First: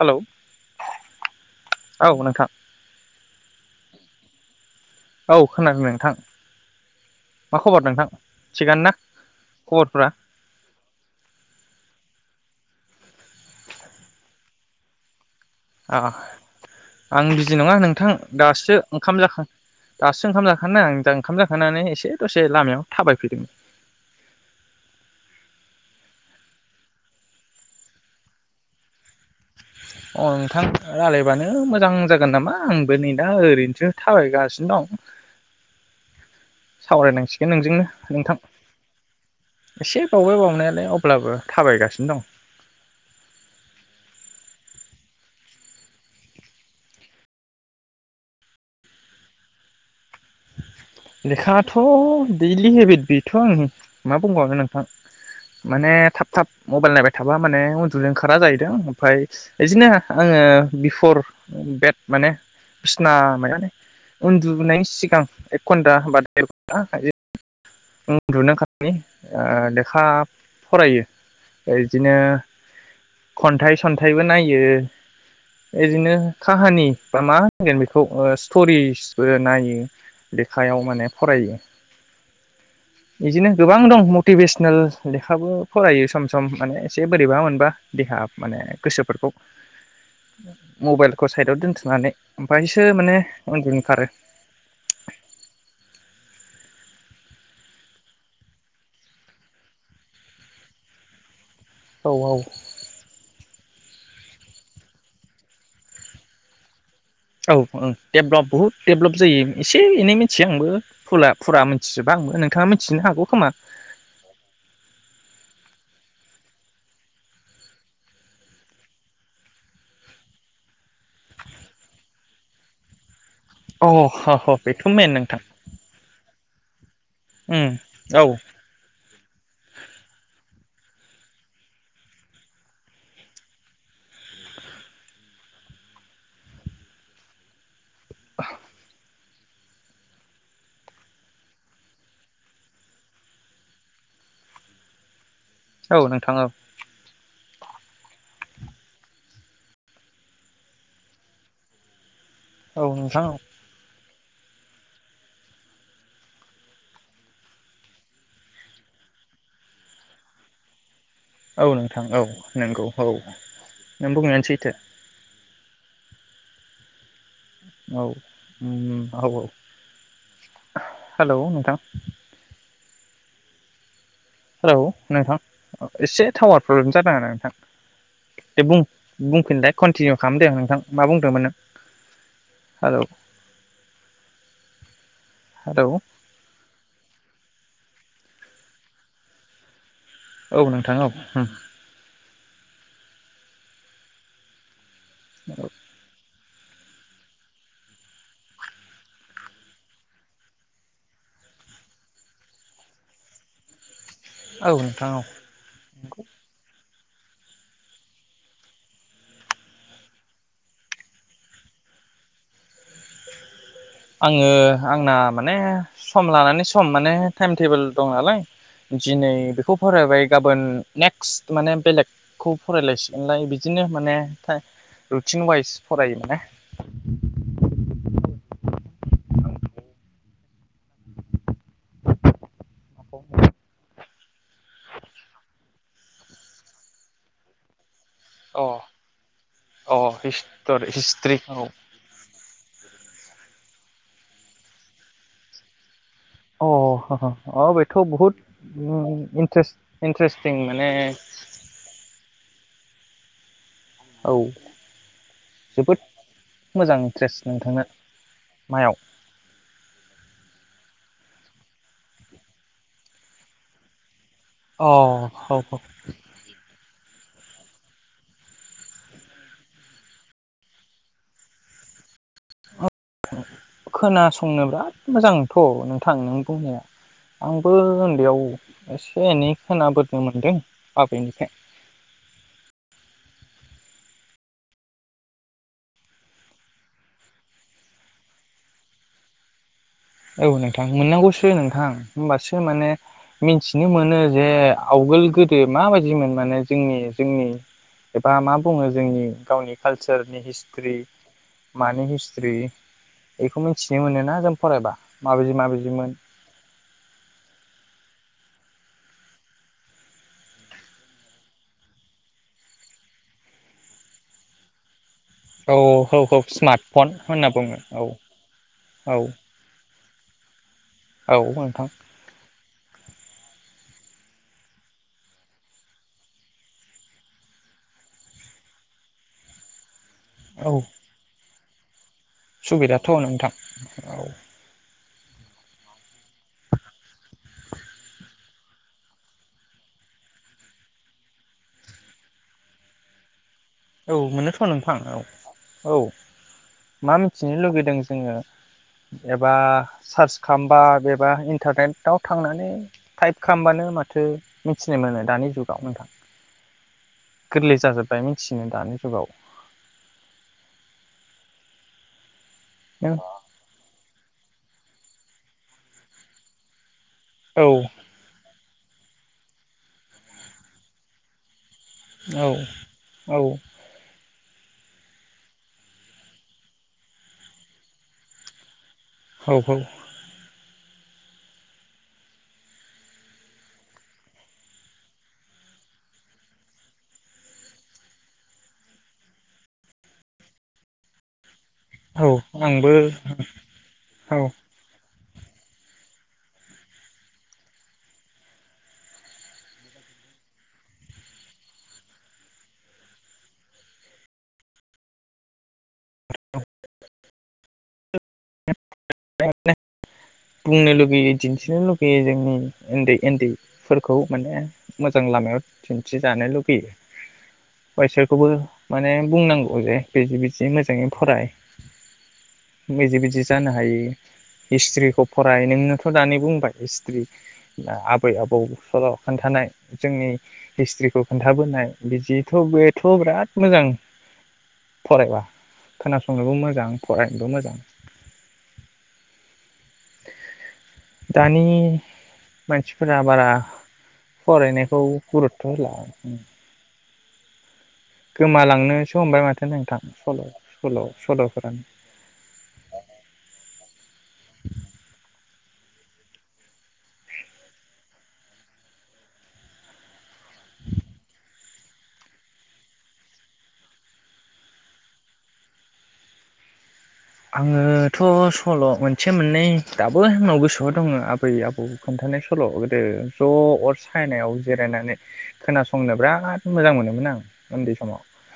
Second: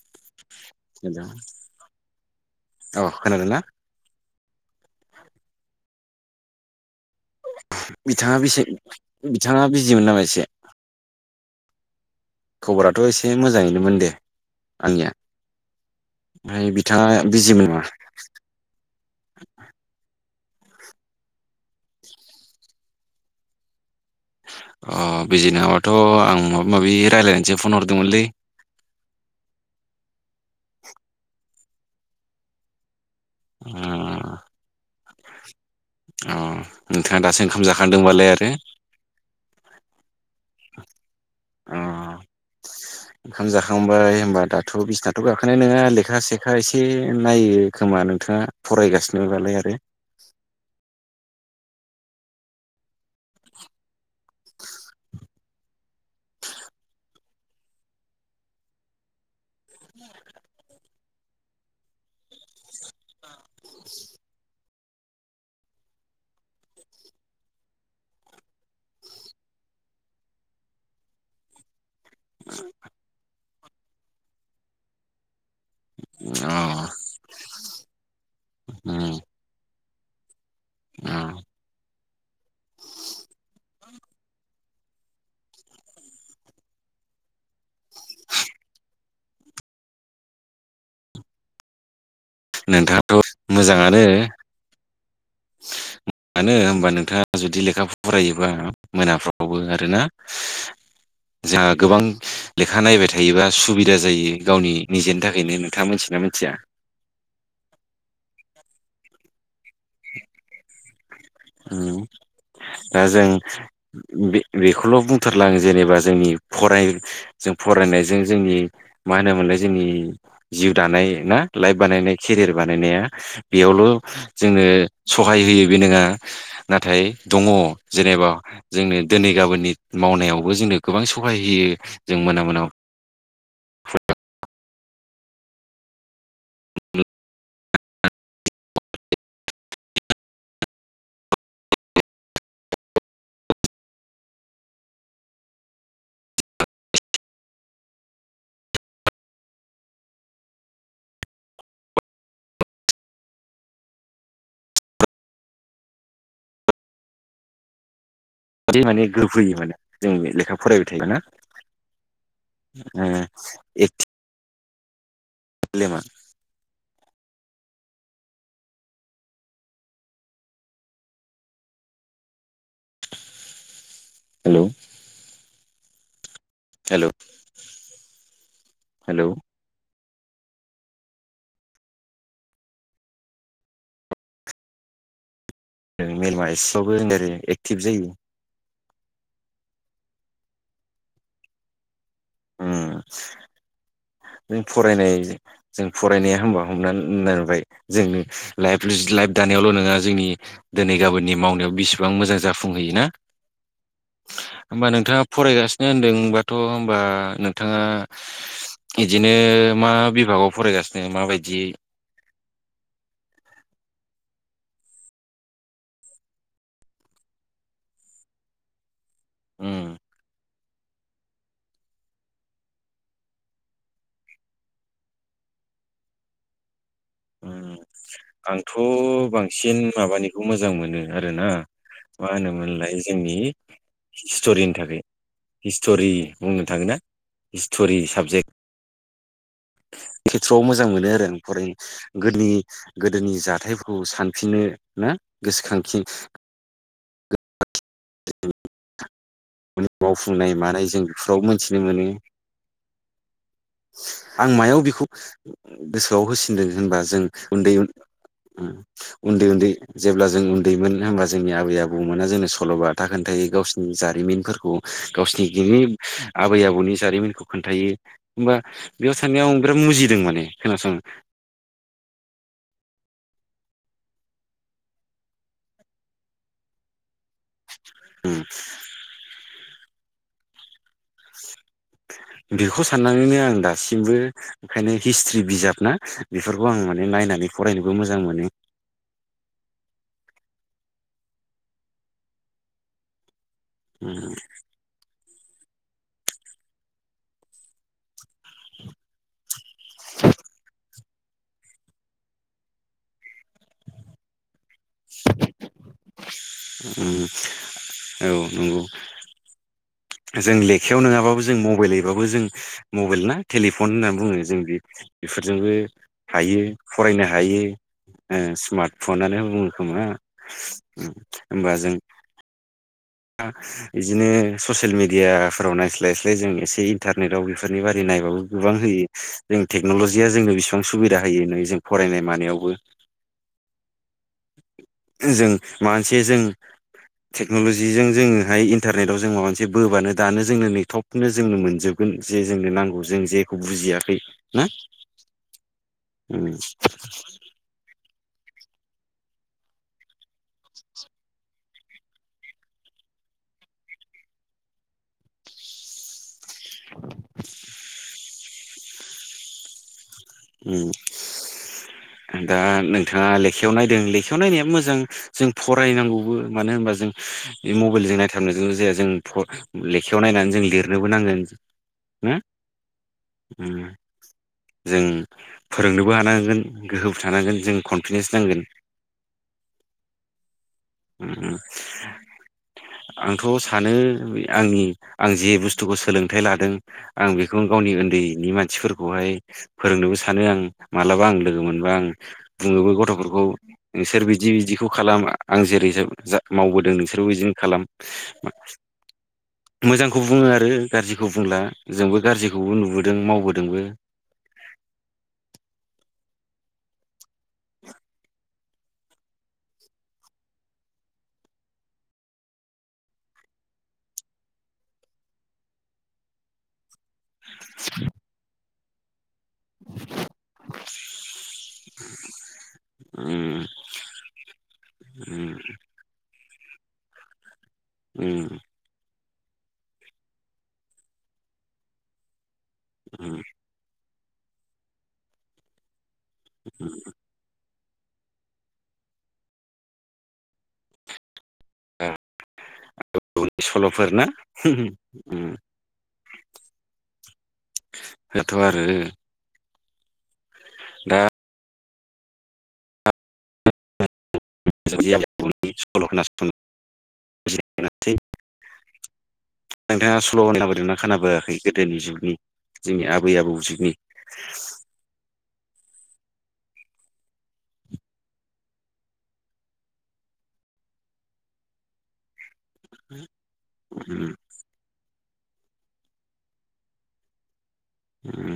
Hello hello औ नोंथां औ खोनादोंना औ खोनादों नोंथां मा खबर नोंथां बिथाङा बेसे थिगानो ना बिथाङा खबरफोरा बिजिमोन नामा इसे खबराथ' एसे मोजाङैनोमोन दे आंनिया अ ओमफ्राय बिथाङा आं बिजि बिजिमोन नङा नामा नोंथां दासो ओंखाम जाखां दासो ओंखाम जाखां ओंख आं ओंखाम जाखांनानै इसे दसे लामायाव थाबायफैदोंमोन अ बिजि नङाबाथ' आं माबा माबि रायज्लायनोसो फन हरदोंमोनलै अ नोंथां रायजलायबानो मोजां जागोन नामा आंबो नै दा ओरैनोसो थाबायगासिनो दं अ नोंथाङा दासो सावरायनांसिगोन ओंखाम नोंजोंनो जाखांदोंबालाय नोंथां आरो एसे [unintelligible] अ थाबायगासिनो दं ओंखाम जाखांबाय होनबा दाथ' बिसिनाथ' गाखोनाय नङा लेखा सेखा एसे नायो खोमा नोंथाङा फरायगासिनोबालाय आरो लेखायाथ' दैलि हेबिट बेथ' आंनि मा बुंबावनो नोंथां माने थाब थाब मबाइल नायबाय थाबा माने उन्दुनो ओंखारा जाहैदों ओमफ्राय बिदिनो आङो बिफर बेट माने बिसना माने उन्दुनायनि सिगां एक घन्टा बा देर घन्टा उन्दुनो ओंखारनायनि लेखा फरायो बिदिनो खन्थाइ सन्थाइबो नायो बिदिनो अ काहानि बा मा होनगोन बेखौ उम स्ट'रिसबो नायो लेखायाव माने अ फरायो। बिदिनो गोबां दं मटिभेसनेल लेखाबो फरायो सम सम माने एसे बोरैबा मोनबा देहा माने गोसोफोरखौ मबाइलखौ साइदाव दोनथ'नानै। ओमफफ्रायसो माने नोंथाङाथ' उन्दु ओंखारो। मोजांआनो होनबा नोंथाङा जुदि लेखा फरायोबा मोनाफ्रावबो आरोना। जोंहा गोबां औ लेखा नायबाय थायोबा सुबिदा दा जायो गावनि निजेनि थाखायनो नोंथाङा मिथियोना मिथिया औ औ देभलप बहुत देभलप जायो एसे एनै मिथियो आंबो फुला फुरा उम मिथिजोबा आंबो नोंथाङा दा मिथिनो जों हागौ खोमा। बे बेखौल' बुंथारला आं जेनेबा जोंनि फराय जों फरायनायजों जोंनि मा होनोमोनलाय जोंनि जिउ दानाय ना लाइफ बानायनाय केरियार बानायनाया बेयावल' अ ह ह बे बेथ' मेन नोंथां सहाय होयो बे नङा नाथाय दङ उम औ जेनेबा जोंनो दिनै गाबोननि मावनायावबो जोंनो गोबां सहाय होयो जों मोना मोनायाव [unintelligible] औ नोंथां औ औ नोंथां बिदि माने गोहोफैयो माने जों लेखा फरायबाय थायोबा ना औ नोंथां औ नंगौ औ नों बुंनायानो सैथो। बलिमान औ औ औ हेलौ नोंथां हेलौ नोंथां एसे टावार प्रब्लेम हेलौ जादों आंना नोंथां दे बु हेलौ बुंफिनलाय खन टिनिउ खालामदों नोंथां मा बुंदोंमोन नो हेलौ हेलौ [unintelligible] थिब जायो औ नोंथा औ उम उम फरायनाय जों फरायनाया होम्बा हमना नुबाय जोंनो लाइफ लाइफ दानायावल' नङा जोंनि दिनै गाबोननि मावनायाव बिसिबां मोजां जाफुंहैयोना औ होम्बा नोंथां औ नोंथाङा फरायगासिनो होनदों होनबाथ' बा नोंथाङा बिदिनो मा बिभागाव फरायगासिनो माबायदि आङो आंना माने सम लानानै सम माने टाइम टेबोल दं नालाय दिनै उम बेखौ फरायबाय गाबोन नेक्स्ट माने बेलेगखौ फरायलायसिगोनलाय बिदिनो माने रुटिन वाइस फरायो माने आंथ' बांसिन माबानिखौ मोजां मोनो आरोना मा होनोमोनलाय जोंनि हिस्ट'रिनि थाखाय हिस्ट'रि बुंनो थाङो ना हिस्ट'रि साबजेक्ट अ अ खेथ्रआव मोजां हिस्टर मोनो आरो आं हिस्ट्रि अ फरायनो गोदोनि गोदोनि जाथायफोरखौ सानफिननो ना गोसोखांफिन [unintelligible] थ' बहुत मावफुंनाय मानाय जों बेफोराव मोनथिनो मोनो औ आं मायाव बेखौ जोबोद गोसोआव होसिनदों मोजां होनबा जों इन्ट्रेस्ट उन्दै नोंथांनो उम मायाव उन्दै-उन्दै जेब्ला जों दैमोन होमबा जोंनि आबै आबौमोना जोंनो सल'बाथा खोन्थायो गावसिनि जारिमिन फोरखौ अ औ गावसिनि औ गेदेर आबै आबौनि जारिमिन खौ खोन्थायो होम्बा बेयाव थानायनायाव बिराद मुजिदों माने खोनासंनो खोनासंनो बिराद मोजांथ' नोंथां नों बुंनाया आंबो उन्दैयाव एसे एनै खोना बोदनो मोनदों आबैनिफ्राय बेखौ साननानैनो आं दासिमबो ओंखायनो हिस्ट्रि बिजाब ना बेफोरखौ आं माने नायनानै फरायनोबो मोजां मोनो औ नोंथां मोननांगौसो नोंथां होम्बासो माने मिथिनो मोनो जे आवगोल गोद दों माबायदिमोन माने जोंनि-जोंनि एबा मा बुङो जोंनि गावनि कालसारनि हिस्ट्रि माने हिस्ट्रि बेखौ मिथिनो मोनोना जों फरायबा माबायदि माबायदिमोन उम औ नंगौ जों लेखायाव नङाबाबो जों मबाइलैबाबो जों मबाइल ना टेलिफन होननानै बुङो जों बे बेफोरजोंबो औ औ औ हायो स्मार्टफन फरायनो होनना हायो बुङो औ ओ स्मार्ट औ फनानो बुङो खोमा औ नोंथां। ओ बिदिनो ससियेल मिेडियाफोराव नायस्लायस्लाय जों एसे इन्टारनेटआव बेफोरनि बारै नायबाबो गोबां होयो जों टेक्न'लजि जिया जोंनो औ बेबां सुबिदा होयो नै जों फरायनाय मानायावबो सुबिदाथ' नोंथां औ। जों मानसि जों टेक्न'लजि जिजों जोङोहाय इन्टारनेटाव जों माबा मोनसे बोबानो दानो जोंनो नै थफनो जोंनो मोनजोबगोन जे जोंनो नांगौ जों जे औ मोनोथ' नोंथां औ औ औ उम मा मिथिनो लुगैदों जोङो एबा सार्च खालामबा एबा इन्टारनेटाव थांनानै टाइप खालामबानो माथो मिथिनो मोनो दानि जुगाव नोंथां। गोरलै जाजोबबाय। फिसिनो दानि जुगाव ओम। दा नों नोंथाङा लेखायाव नायदों लेखा बेयाव नायनाया मोजां जों फरायनांगौबो मानो होनबा जों औ ए मबाइलजों नायथारनो ज जाया जों फरा लेखायाव नायनानै जों लिरनोबो नांगोन ना औ औ। जों फोरोंनोबो हानांगोन गोहोबो थानांगोन जों कनफिदेन्स नांगोन औ औ। आ आंथ' सानो आंनि आं जे बुस्थुखौ सोलोंथाइ लादों आं बेखौ गावनि उन्दैनि मानसिफोरखौहाय फोरोंनोबो सा सानो आं मालाबा आं लोगो मोनब आं औ बुङोबो आंबो गथ'फोरखौ नोंसोर औ बिदि बिदिखौ खालाम आं जेरै जाब जा मावबोदों नोंसोरबो बिदिनो खालाम मोजांखौ बुङो आरो गाज्रिखौ बुंला जोंबो गाज्रिखौबो नुबोदों मावबोदोंबो। [unintelligible] बुंनो लुगैयो दिन्थिनो लुगैयो जोंनि उन्दै उन्दैफोरखौ माने मोजां लामायाव दिन्थिजानो लुगैयो बायसोरखौबो माने बुंनांगौ जे बेदि बिदि मोजाङै फराय बेदिे बिदि उम जानो हायो हिस्ट्रिखौ उम फराय नोंनोथ' दा नै बुंबाय हिसथ्रि आबै उम आबौ सल खोन्थानाय जोंनि हिस्ट्रिखौ खोन्थाबोनाय बिदि थ' बेथ' उम बिराद मोजां फरायबा खोनासंनोबो मोजां फरायनोबो मोजां। [inaudible] दानि मानसिफोरा बारा बर'नि सल'फोर ना फरायनायखौ उम गुरुथ' होला। उम। दाथ' आरो गोमालांनोसो हमबाय माथो नोंथां। सल' सल' दा सल'फोरानो। नोंथाङा सल' खोनाबोदोंना खोनाबोआखै गोदोनि जुगनि जोंनि आबै आबौ जुगनि? आङोथ' सल' मोनसे मोननै दाबो आंनाव गोसोआव दङ आबै आबौ खोन्थानाय स सल' गोदो ज' अर उम सायनायाव जिरायनानै। खोनासंनो बिराद मोजां मोनोमोन आं। उन्दै समाव उम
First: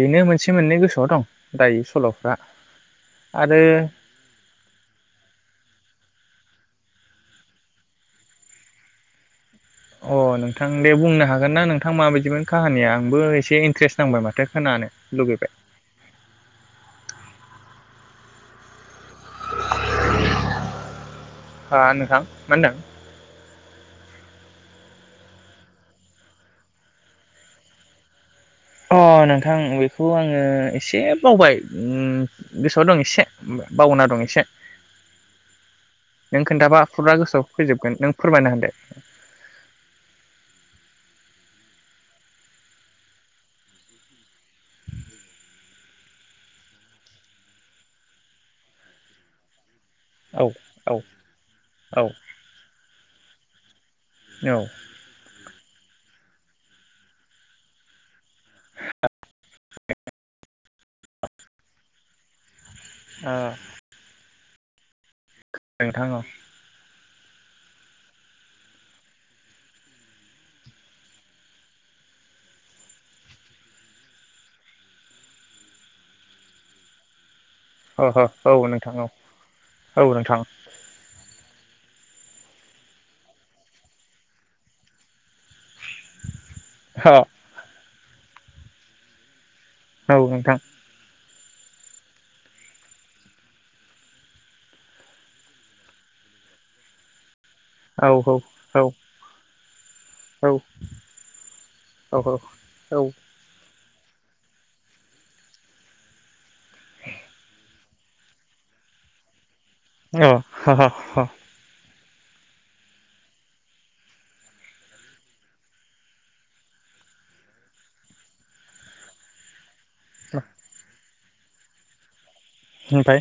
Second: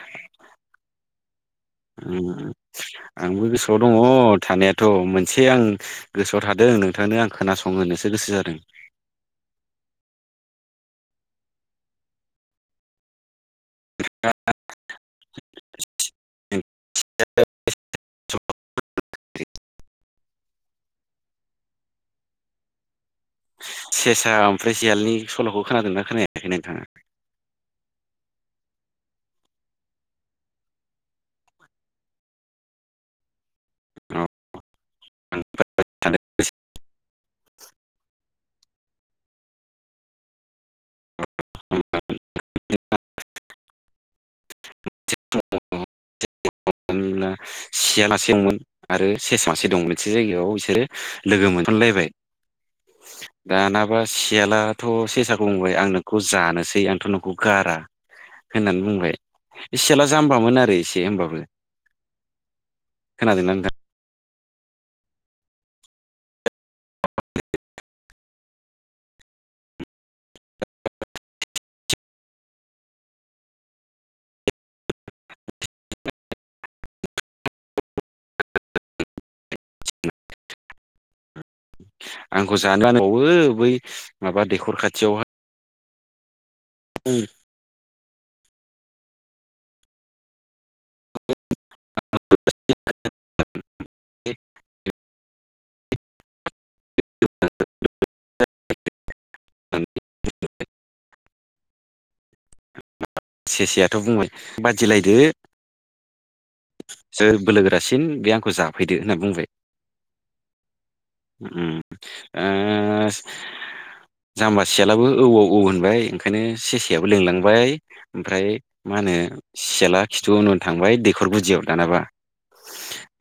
बेनो मोनसे मोननै गोसोआव दं। दायो सल'फ्रा। उम आंबो आरो गोसोआव दङ थानायाथ' मोनसे आं। गोसोआव थादों नोंथांनो आं खोनासं होनोसो गोसो जादों। अ नोंथां दे बुंनो हागोन ना नोंथां माबायदिमोन काहानिया आंबो एसे दे इन्ट्रेस्ट नांबाय माथो खोनानो लुगैबाय। हा नोंथां मा ओनदों? सेसा ओमफ्राय सियालनि सल'खौ खोनादों ना खोनायाखै नोंथाङा? अ नोंथां बेखौ आङो एसे बावबाय उम गोसोआव दं एसे। बावना औ दं एसे नों खोन्थाबा फुरा गोसोआव फैजोबगोन नों। फोरमायना होदो। [unintelligible] [unintelligible] सियालासे दंमोन आरो सेस मासे दंमोन। मोनसे औ जायगायाव इसोरो औ लोगो औ मोनलायबाय। दाना बा सियालाथ' से साखौ। बुंबाय आं नोंखौ जानोसै आंथ' नोंखौ गारा होननानै बुं इ सियाला जाम्बामोन आरो। इसे होमबाबो। खोनादों ना नोंथां? नोंथां औ। [unintelligible] अ ह। औ नोंथां औ औ नोंथां। आंखौ जानोबावो बै माबा दैखर खाथियावहाय। हो उम औ नोंथां। [unintelligible] औ औ औ औ औ औ औ सेसायाथ' बुंबाय बादिलायदो सोर बोलोगोरासिन बे आंखौ जाफैदो होनना बुंबाय। अ ह ह ह उम ओ स जाम्बा सियालाबो औव औ होनबाय ओंखायनो सेसेयाबो लिंलांबाय ओमफ्राय मा होनो सियाला खिथु उन उन थांबाय दैखर गुदियाव दानाबा ओमफ्राय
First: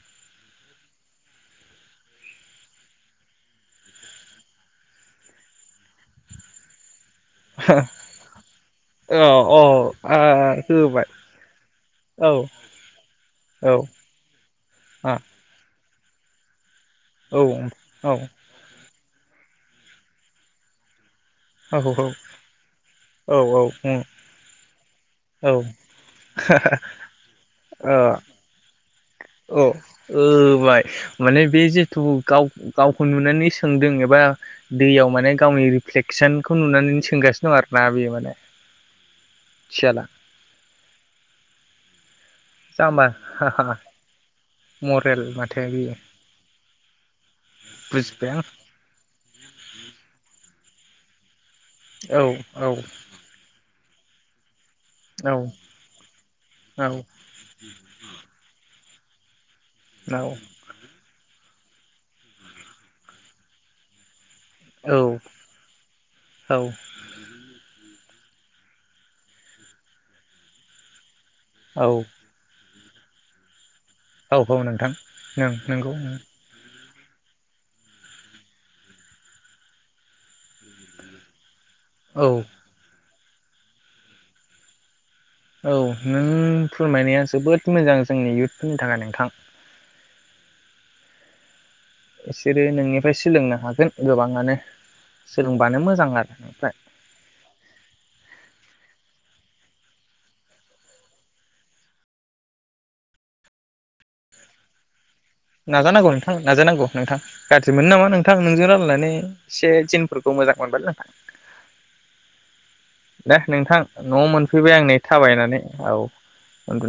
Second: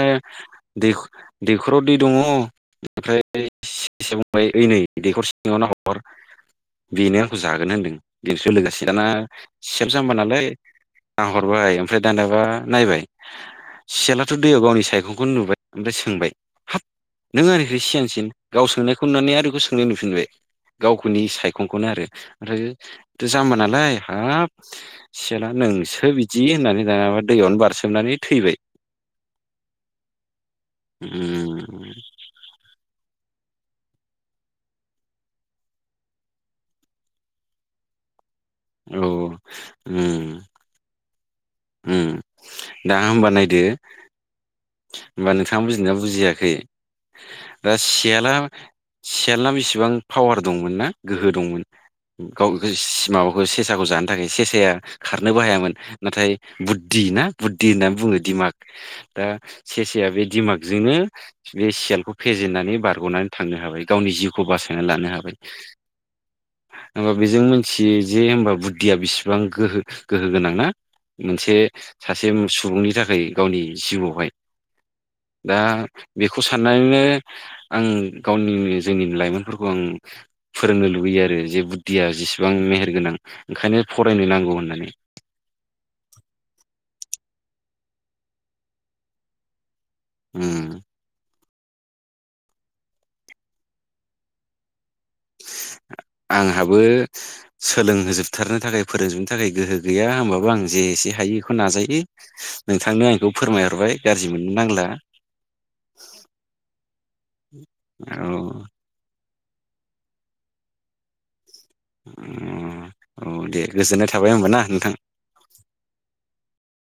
दैख-दैखराव दै दङ बेनिफ्राय सेसाया बुंबाय ओइ नै दैखर सिङावनो नायहर बेनो आंखौ जागोन होनदों बेस लोगोसे दाना औ औ सियाल जामबा आ नालाय होबाय आं हरबाय ओमफ्राय औ दानाबा नायबाय औ सियालाथ' दैयाव गावनि आ सायखंखौनो नुबाय ओमफ्राय सोंबाय हाब औ नों आंनिख्रुय औ सिगांसिन गाव सोंनाय नानै आरो बेखौ सोंनो नुफिनबाय गावखौ दुखुनि औ सायखंखौनो औ आरो ओमफ्रायथ' जाम्बा नालाय हाब सियाला नोंसो बिदि होननानै दाबा दैयावनो बारसोमनानै थैबाय अ ओ बाय माने बे उम जिथु गाव गावखौ नुनानै सोंदों एबा दैयाव माने गावनि रिफ्लेकसनखौ नुनानै सोंगासिनो दं आरो ना बेयो माने औ सियाला उम उम दा जाम्बा होनोमबा नायदो मरेल होमबा नोंथाङा माथो बुजिनाया बेयो बुजियाखै दा बुजिबाय सियाला आं सियालआ बेसेबां पावार दंमोन ना गोहो दंमोन औ गाव औ गोस माबाखौ से साखौ जानो थाखाय सेसाया औ खारनोबो हायामोन नाथाय औ बुद्धि ना दि होननानै बुङो दिमाग ओ ससेया औ बे दिमागजोंनो बे सियालखौ फेजेननानै बारग'नानै थांनो हाबाय गावनि जिउखौ खौ बासायना लानो हाबाय औ हबा बेजों मिथियो जे होमबा बुद्धिया बिसिबां गोहो गोहो गोनां ना मोनसे औ उम सुबुंनि थाखाय गावनि जिउआवहाय औ औ नोंथां नों दा नंगौ बेखौ सान नो आं गावनि जोंनि लाइमोनफोरखौ आं फोरोंनो लुबैयो आरो जे थिया औ जेसेबां मेहेरगोनां ओंखायनो फरायनो नांगौ होननानै औ नों फोरमायनाया जोबोद मोजां जोंनि इुथफोरनि थाखाय नोंथां उम बिसोरो नोंनिफ्राय सोलोंनो हागोन गोबाङानो सोलोंबानो मोजां आरो ओमफ्राय आंहाबो सोलोंहोजोबथारनो थाखाय फोरों थाखाय गोहो गैया होमबाबो आं जे एसे हायो बेखौ नाजायो नोंथांनो आंखौ फोरमायहरबाय गाज्रि मोननो नांला नाजानांगौ नोंथां नाजानांगौ नोंथां गाज्रि मोनो नामा औ नोंथां नोंजों रायलायनानै एसे जिनफोरखौ मोजां मोनबायलैनोंथां औ दे नोंथां गोजोननाय नआव थाबाय होमबा ना मोनफैबाय आं नोंथां नै थाबायनानै औ उन्दु